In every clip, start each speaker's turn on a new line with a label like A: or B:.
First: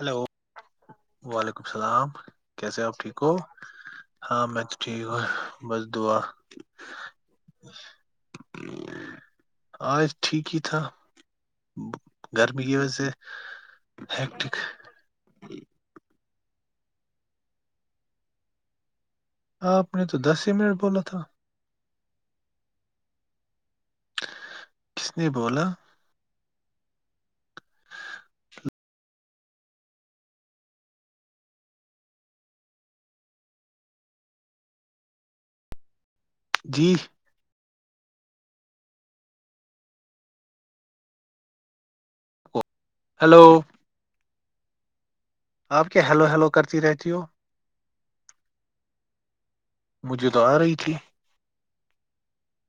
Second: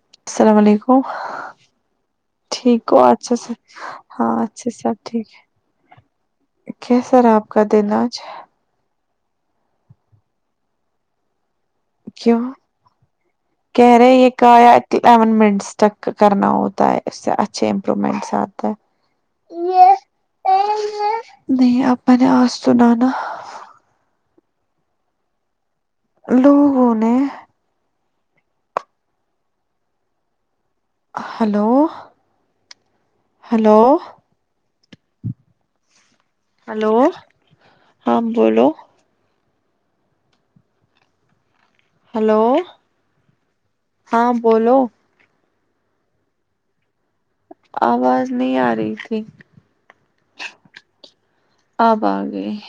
A: Hello
B: السلام علیکم
A: وعلیکم السلام کیسے آپ ٹھیک ہو- ہاں میں
B: اچھے
A: تو
B: سے، سب
A: ٹھیک ہ بس دعا-
B: ہے کیسا رہا آپ کا دن آج
A: آج ٹھیک ہی تھا-
B: کیوں
A: گرمی کی وجہ
B: کہہ رہے یہ
A: سےیکٹ-
B: الیون منٹس تک کرن اچھ امپرومنٹس آ ہے-
A: آپ نے تو دس ہی منٹ بولا تھا-
B: نہیں اپ نے آس سناا-
A: کس نے بولا?
B: لوگوں نے- ہلو -ہلو
A: جی
B: ہلو ہاں بولو ہلو-
A: ہلو-
B: ہاں بولو
A: آپ کیا ہیلو- ہیلو کرتی رہتی ہو-
B: آواز نہیں آ رہی تھی-
A: مجھے تو آ رہی تھی
B: آبا آگئی-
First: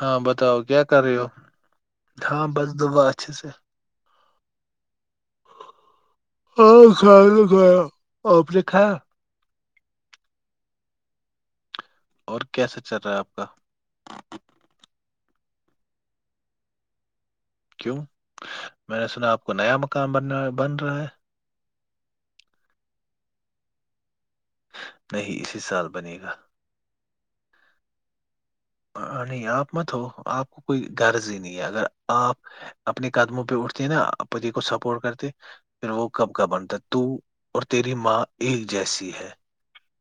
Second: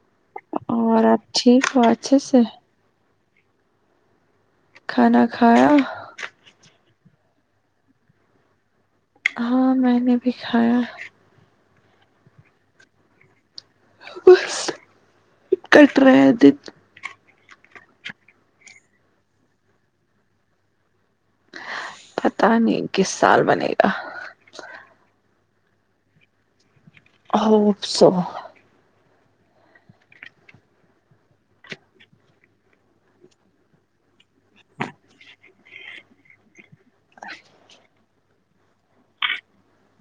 A: ہاں بتاؤ کیا کر
B: اور
A: رہے، ہو
B: آپ ٹھیک ہو اچھے سے
A: ہاں بس دبا اچھے سے-
B: کھانا کھایا?
A: ہاں خل گ ا اپیکھا-
B: ہاں، میں نے بھی کھایا-
A: اور کیسا چل رہا ہے آپ کا-
B: بس کٹرا دن
A: کیوں، میں نے سنا آپ کو نیا مکان بن- بن رہا ہے
B: پتا نہیں کس سال بنے گا-
A: نہیں اسی سال بنے گا
B: ا اپ سو
A: نہیں آپ مت ہو آپ کو کوئی غرض ہی نہیں ہے اگر آپ اپنے قدموں پہ اٹھتے ہیں نا پتی کو سپورٹ کرتے- پھر وہ کب کاب بنتا تو اور تیری ماں ایک جیسی ہے-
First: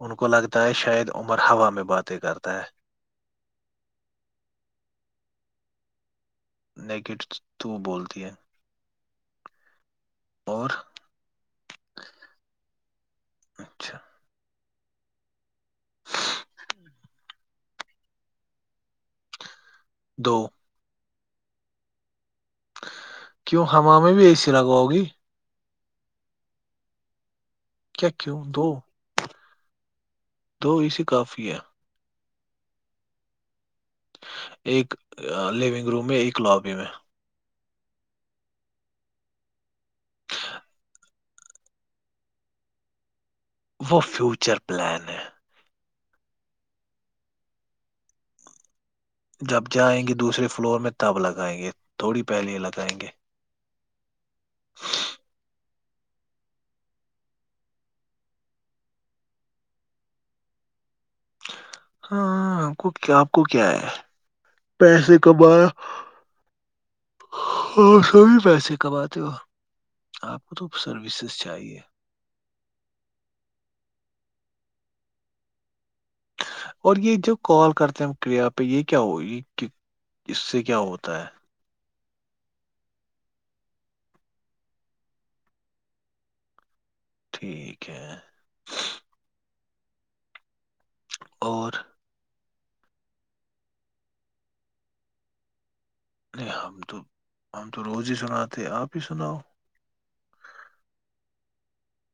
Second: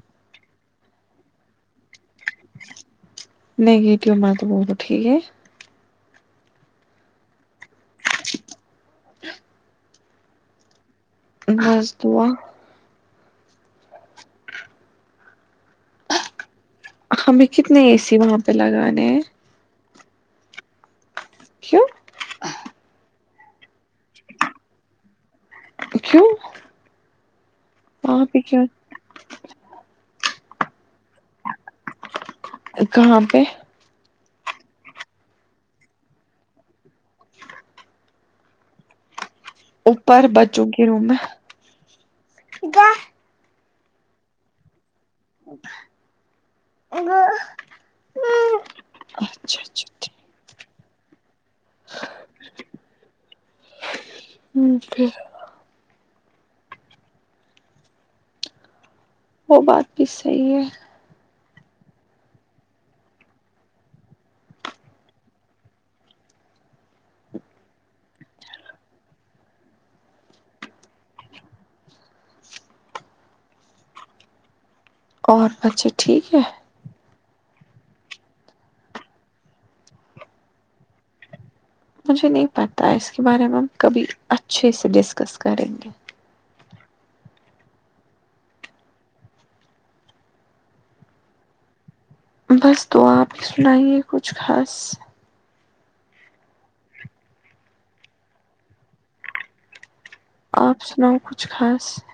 A: ان کو لگتا ہے شاید عمر ہوا میں باتیں کرتا ہے
B: نہیںگیٹیو مر تو بہت ٹھیک ہے
A: نگیٹو تو بولتی ہے اور
B: ز سس دوہ [unintelligible]
A: اچھا [inaudible] ہ [inaudible]
B: ہمیں کتنے اے سی وہاں پہ لگانے ہیں
A: دو [inaudible]
B: کی [inaudible]
A: کیوں ہم میں بھی اے سی لگواؤں گی
B: دکو [unintelligible]
A: کیا کیوں دو دو ایی کافی ہے
B: کہاں پہ [unintelligible]
A: ایک لیونگ روم میں ایک لابی میں
B: اوپر بچوں کی روم میں گائے
A: وہ فیوچر پلان ہے [unintelligible]
B: ا [inaudible] ہوں
A: جب جائیں گے دوسرے فلور میں تب لگائیں گے تھوڑی پہلیے لگائیں گے
B: جکھر [unintelligible] وہ بات بھی صحیح ہے
A: ہاں آ کو کیا آپ کو کیا ہے [unintelligible] پیسے کمایا اور س بھی پیسے کماتے ہو آپ کو تو سروسز چاہیے
B: اور اچھا ٹھیک ہے
A: اور یہ جوب کال کرتے ہیں ہم کریا پہ یہ کیا ہو یہ اس سے کیا ہوتا ہے
B: مجھے نہیں پتا ہے اس کے بارے میں ہم کبھی اچھے سے ڈسکس کریں گے
A: ٹھیک ہے اور [inaudible]
B: بس تو آپ ہی سنائیے کچھ خاص
A: نہیں ہم تو ہم تو روز ہی سناتے آپ ہی سناؤ
B: آپ سناؤ کچھ خاص [unintelligible]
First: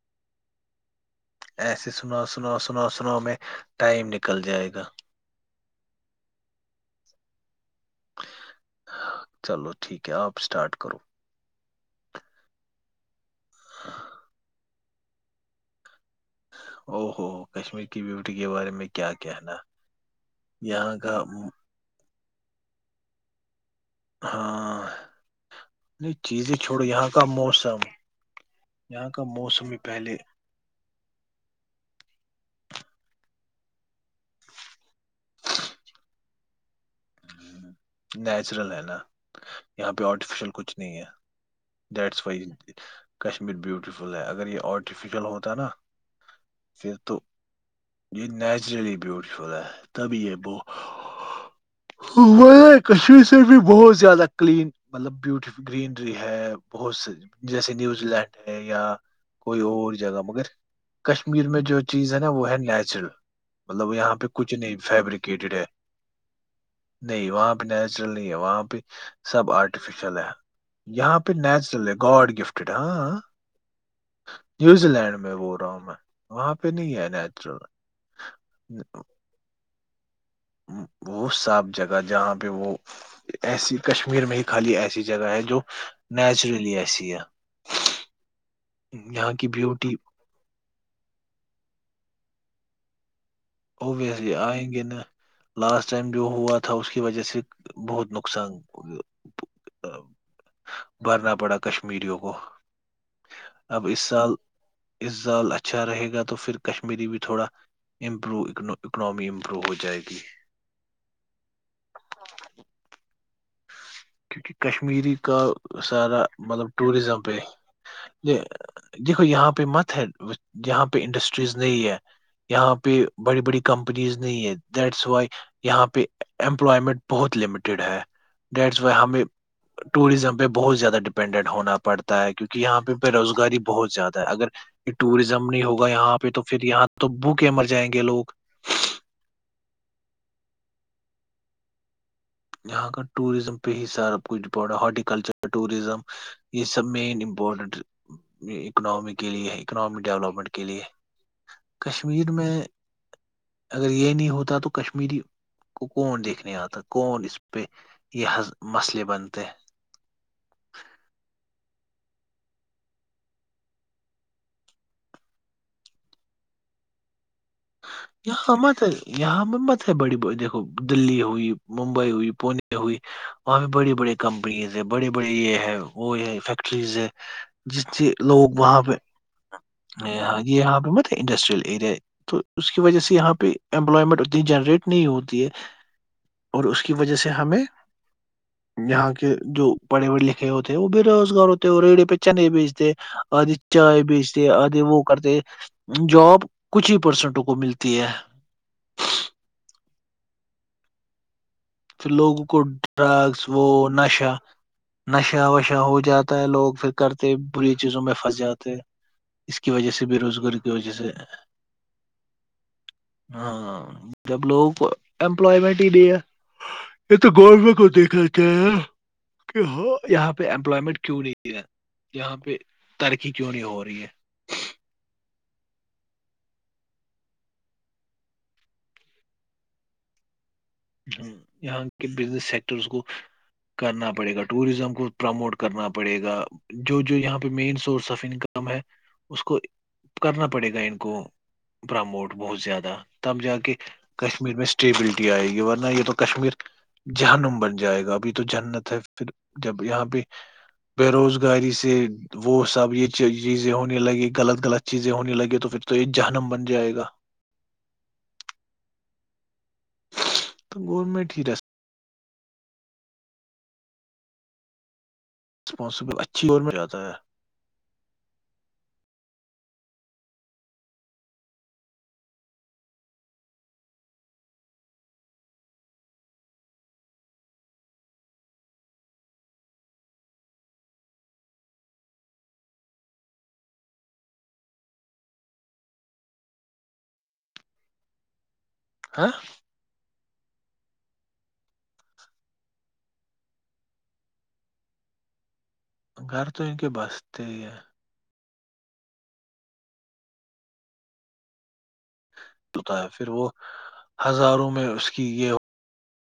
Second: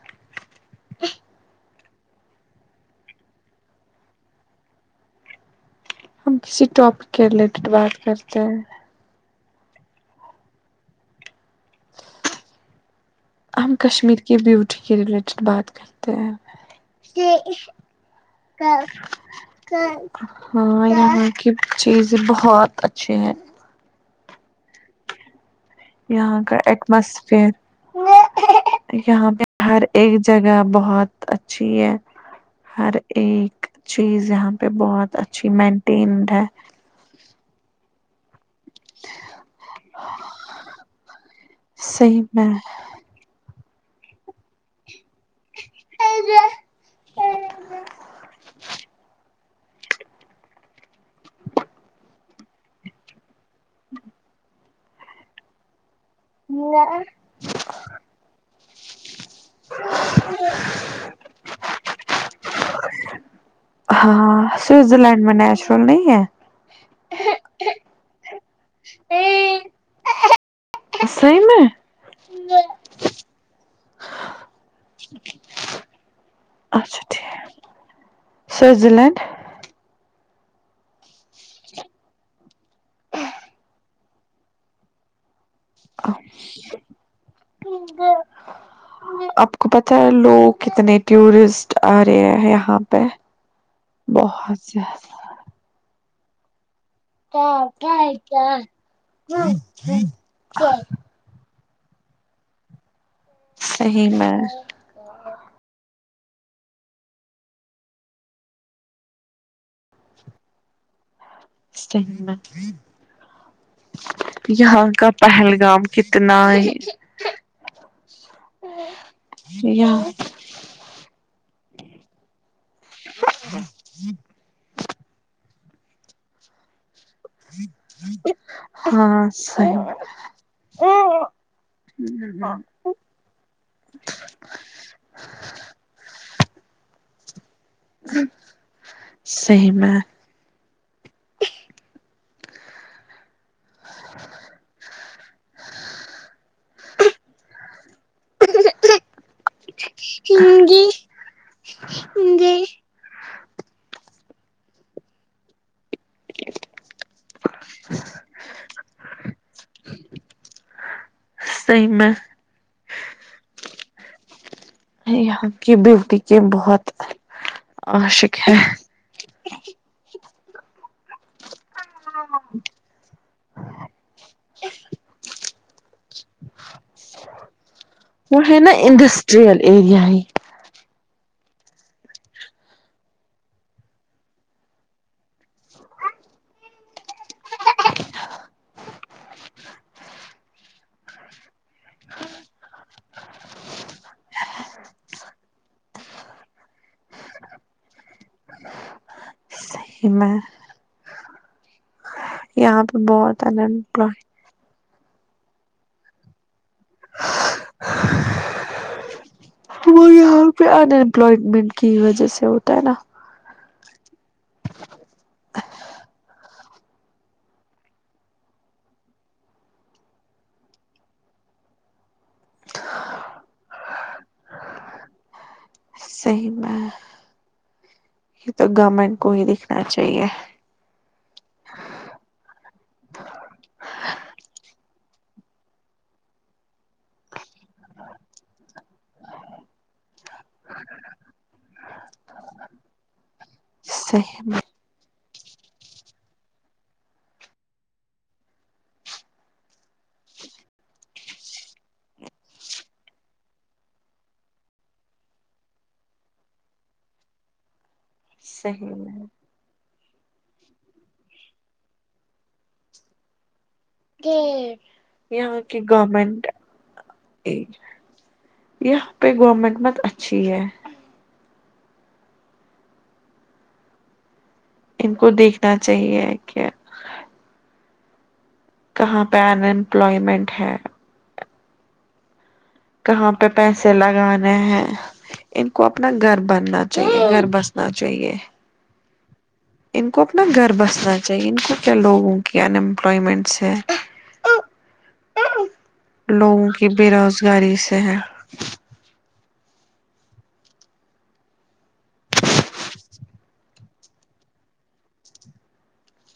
A: ایسے سناؤ سناؤ سناو سنو میں ٹائم نکل جائے گا
B: ہم کسی ٹاپک کے ریلیٹڈ بات کرتے ہیں
A: چلو ٹھیک ہے آپ اسٹارٹ کرو
B: ہم کشمیر کی بیوٹی کے ریلیٹیڈ بات کرتے ہیں
A: او ہو
B: [unintelligible]
A: کشمیر کی بیوٹی کے بارے میں کیا کہنا
B: ج
A: یہاں کا
B: ہاں [unintelligible] چیز بہت اچھی ہے
A: ہاں نہیں
B: یہاں
A: چیزیں
B: کا
A: چھوڑو یہاں کا
B: ایٹماسفیئر
A: موسم یہاں کا موسم ہی پہلے
B: ج بہت اچھی ہے ہر ایک چیز یہاں پہ بہت اچھی مینٹینڈ ہے
A: نیچرل ہے نا [unintelligible] یہاں پہ آرٹیفیشیل کچھ نہیں ہے دیٹ
B: صحیح
A: و کشمیر بیوٹفل ہے اگر یہ آ [unintelligible] آرٹیفیشل ہوتا نا پھر تو یہ نیچرلی بی ہے تبھی یہ ب [unintelligible] کشیر سے بھی بہت زیادہ کلین مطلب بیوٹیفل [unintelligible] گرینری ہے بہت
B: میں
A: سے جیسے نیوزی لینڈ ہے یا کوئی اور جگہ مگر کشمیر میں جو چیز ہے نا وہ ہے نیچرل مطلب یہاں پہ کچھ نہیں فیبریکیٹڈ ہے
B: ی ہے
A: نہیں وہاں پہ نیچرل نہیں ہے وہاں پہ سب آرٹیفیشیل ہے یہاں پہ
B: صحیح میں
A: نیچرل ہے گاڈ گفٹیڈ ہاں نیوزی لینڈ میں بول رہا ہوں میں وہاں پہ نہیں ہےیا نیچرل
B: سوئزر لینڈ
A: وہ صاف جگہ جہاں پہ وہ ایسی کشمیر میں ہی خالی ایسی جگہ ہے جو نیچرلی ایسی ہے یہاں کی
B: آپ کو
A: بیوٹی
B: پتا ہے لوگ کتنے ٹورسٹ آ رہے یہاں پہ
A: ابویسلی
B: بہت
A: آئیں گے نا
B: زیادہ
A: لاسٹ ٹائم جو ہوا تھا اس کی وجہ سے بہت نقصان بھرنا پڑا کشمیریوں کو اب اس
B: صحیح
A: سال
B: میں
A: ا زال اچھا رہے گا تو پھر کشمیری بھی تھوڑا ام اکناممی امپروو ہو جائے گی
B: سی
A: کیونکہ کشمیری کا سارا
B: کتنا
A: مطلب ٹورزم پہ یہ دیکھو یہاں پہ مت ہے
B: یہاں
A: یہاں پہ انڈسٹریز نہیں ہے یہاں پہ بڑی بڑی کمپنیز نہیں ہے دیٹس وائی یہاں پہ ایمپلائیمینٹ بہت لیمیٹیڈ ہے ڈیش بائے
B: ہاں
A: ہمیں
B: صحیح
A: ٹوریجم پہ بہت زیادہ ڈپینڈینٹ ہونا پڑتا ہے کیونکہ
B: صحیح
A: یہاں پہ بے روزگاری بہت زیادہ ہے اگر یہ ٹوریزم نہیں ہوگا یہاں پہ تو پھر یہاں تو بھوکے مر جائیں گے گ لوگ
B: صحیح بات
A: یہاں کا ٹوریزم پہ ہی سارا کچھ بڑا ہارٹیکلچر ٹوریزم اس سب مین امپور ٹینٹ اکنامی کے لیے اکنامی ڈیولپمینٹ کے لیے کشمیر میں اگر یہ نہیں ہوتا تو کشمیری کون دیکھنے آتا کون اس پہ یہظ مسئلے بنتے ہیں
B: صحیح میں یہاں کی بیوٹی کے بہت
A: یہاں مت ہے یہاں ہم مت ہے بڑی ب دیکھو دلی ہوئی ممبئی ہوئی پونے ہوئی وہاں بھی بڑی بڑی کمپنیز ہے بڑے بڑے یہ ہے وہ یہ فیکٹریز ہے جس سے لوگ وہاں پہ
B: پر یہ یہی
A: یہاں یہاں پہ مت انڈسٹریل ایریا ہے اس کی وجہ سے یہاں پہ امپلائمینٹ اتنی جنریٹ نہیں ہوتی ہے اس کی وجہ سے ہمیں یہاں کے جو پڑے پڑھے لکھے ہوتے ہیں وہ بے روزگار ہوتے ہیں اور ریڈیو پہ چنے بیچتے چائے بیچتے آدے وہ کرتے جاب کچھ ہی پرسنٹوں کو ملتی ہے
B: مہ
A: پھر لوگوں کو
B: یہاں پہ
A: ڈرگس
B: بہت ان
A: وہ
B: امپلائڈ
A: نشہ نشہ وشا ہو جاتا ہے لوگ پھر کرتے بری چیزوں میں پھنس جاتے اس کی وجہ
B: وہ
A: سے بے
B: یہاں
A: روزگاری
B: پہ
A: کی وجہ سے
B: انیمپلویمنٹ کی وجہ سے ہوتا ہے نا
A: ہاں جب لوگ امپلائمینٹ ہی نہیں ہے یہ تو گورنمنٹ کو دیکھنا چاہیے نہ کی ہاں یہاں پہ امپلائمینٹ کیوں نہیں ہے نشہ وشا ہو جاتا ہے لوگ پھر کرتے بری چیزوں میں پھنس جاتے
B: صحیح میں یہ تو گورنمنٹ کو ہی دکھنا چاہیے
A: ہو یہاں کے بزنس سیکٹرس کو کرنا پڑے گا ٹوریزم کو پرا موڈ کرنا پڑے گا جو جو یہاں پہ مین سورس آف انکم ہے اس کو کرنا پڑے گا ان کو پراموٹ بہت زیادہ تب جا کے
B: صحیح
A: کشمیر میں اسٹیبلٹی آئے گی بٹ نہیں تو کشمیر جہنم بن جائے گا ابھی تو جنت ہے پھر جب یہاں پہ بے روزگاری سے وہ سب یہ چیزیں ہونے لگی غلط غلط چیزیں ہونے لگی تو پھر تو یہ جہنم بن جائے گا
B: صحیح میں
A: تو گورمنٹ ہی رہ س
B: یہاں کی
A: ریسپانسبل
B: گورنمنٹ
A: اچھی جاتا ہے
B: [unintelligible] یہاں پہ گورمنٹ مت اچھی ہے ان کو دیکھنا چاہیے کیا کہاں پہ انمپلائمینٹ ہے کہاں پہ پیسے لگانے ہیں ان کو اپنا گھر بننا چاہیے گھر بسنا چاہیے
A: ہاں [unintelligible]
B: ان کو اپنا گھر بسنا چاہیے ان کو کیا لوگوں کی انمپلائمینٹس ہے
A: گھر تو
B: لوگوں
A: ان
B: کی
A: کے
B: بے
A: بستے ہی
B: روزگاری سے ہے
A: ہوتا ہے پھر وہ ہزاروں میں اس کی یہ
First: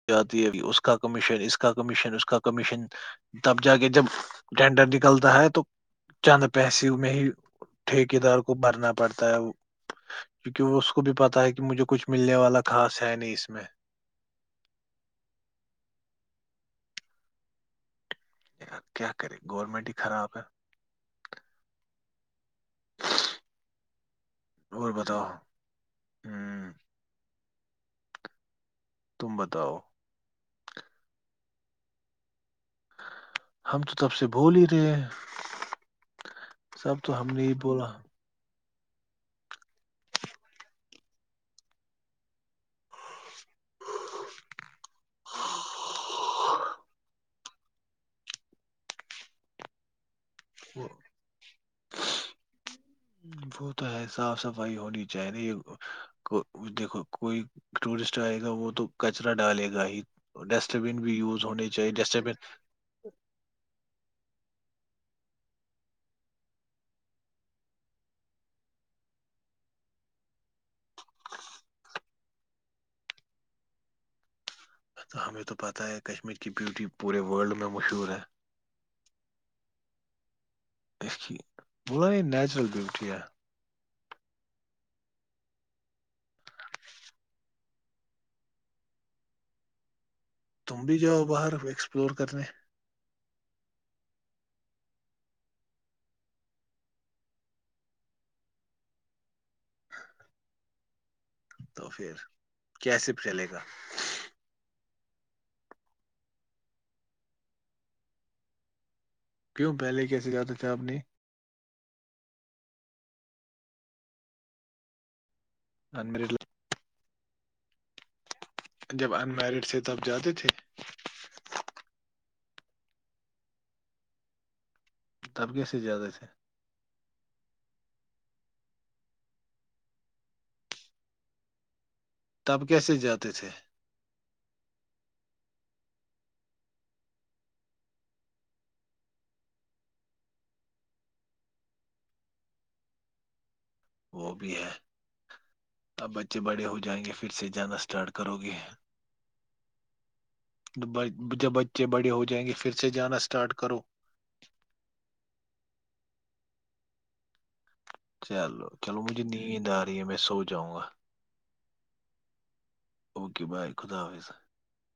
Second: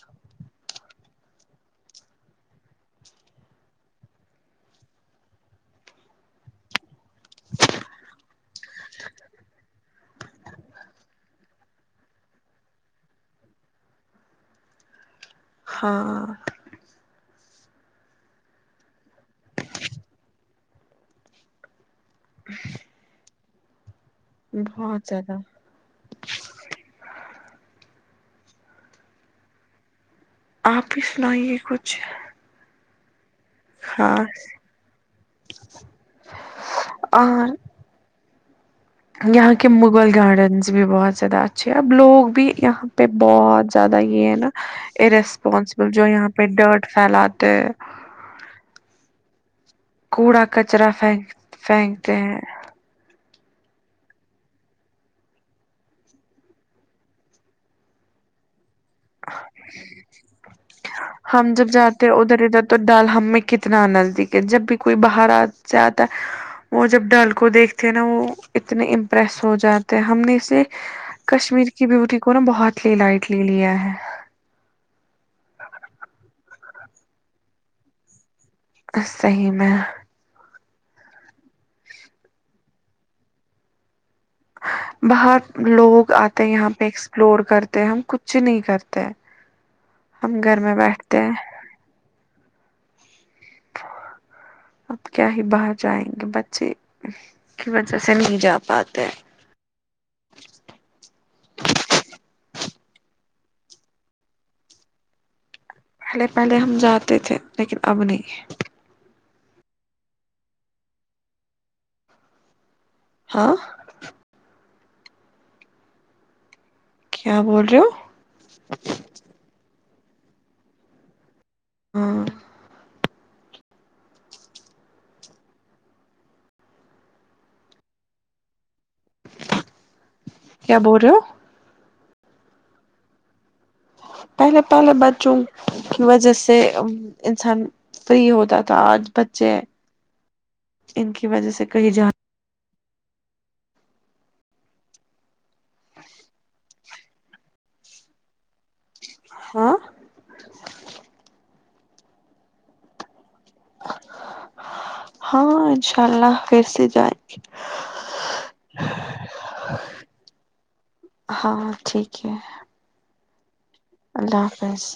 A: جاتی ہے اس کا کمیشن اس کا کمیشن اس کا کمیشن تب جا کے جب ٹینڈر نکلتا ہے تو چند پیسے میں ہی ٹھیکیدار کو بھرنا پڑتا ہے وہ کیونکہ وہ اس کو بھی پتا ہے کہ مجھے کچھ ملنے والا خا ہے نہیں اس میں-
B: ہاں-
A: کیا کرے گورنمنٹ ہی خراب ہے
B: ہ [inaudible]
A: اور
B: بہت
A: بتاؤ
B: زیادہ
A: ہوں تب توؤ
B: آپ ہی سنائیے کچھ
A: ہم تو تب سے
B: خاص
A: بول ہی رہے ہیں سب تو ہم نے ہی بولا
B: یہاں کے مغل گارڈنس بھی بہت زیادہ اچھے ہیں اب لوگ بھی یہاں پہ بہت زیادہ یہ ہے نا اسپانسبل جو یہاں پہ ڈرٹ پھیلاتے کوڑا کچرا پھینک پھینکتے ہیں
A: ج [inaudible] وہ تو ہے صاف صفائی ہونی چاہیے یہ دیکھو کوئی ٹورسٹ آئے گا وہ تو کچرا ڈالے گا ہی ڈسٹ بین بھی یوز
B: ہم جب
A: ہونی چاہیے
B: جاتے
A: ڈسٹ بن
B: ادھر ادھر تو ڈال ہم میں کتنا نزدیک ہے جب بھی کوئی باہر سے آتا ہے وہ جب ڈل کو دیکھتے نا وہ اتنے امپریس ہو جاتے ہیں ہم نے اسے کشمیر کی بیوٹی کو نا بہت ل لائٹ لے لیا ہے-
A: تو ہمیں تو پتہ ہے کشمیر کی بیوٹی پورے ورلڈ میں مشہور ہے
B: صحیح میں
A: ب نیچرل بیوٹیں
B: بہت لوگ آتے یہاں پہ ایکسپلور کرتے ہم کچھ نہیں کرتے ہم گھر میں
A: تم بھی جاؤ
B: بیٹھتے ہیں
A: باہر اکسپلور کرنے
B: اب کیا ہی باہر جائیں گے بچے کی وجہ سے نہیں جا پاتے
A: تو پھر کیسے چلے گا
B: پہلے پہلے ہم جاتے تھے لیکن اب نہیں
A: کیوں پہلے کیسے جاتا تھا آپ نے
B: ہاں
A: [unintelligible]
B: کیا بول رہے ہو
A: جب ان میرڈ تھے تب جاتے تھے
B: ہاں
A: تب کیسے زیادہ تھے
B: کیا بول رہے ہو
A: تب کیسے جاتے تھے
B: پہلے پہلے بچوں کی وجہ سے انسان فحیح ہوتا تھا آج بچے ان کی وجہ سے کہیں جا
A: وہ بھی ہے اب بچے بڑے ہو جائیں گے پھر سے جانا اسٹارٹ کرو گے-
B: ہاں
A: جب بچے بڑے ہو جائیں گے پھر سے جانا اسٹارٹ کرو
B: ہاں انشاء اللہ پھر سے جائیں گے
A: چلو چلو مجھے نیند آ رہی ہے میں سو جاؤں گا
B: ہاں ٹھیک ہے
A: اوکے بائے خدا حافظ
B: اللہ حافظ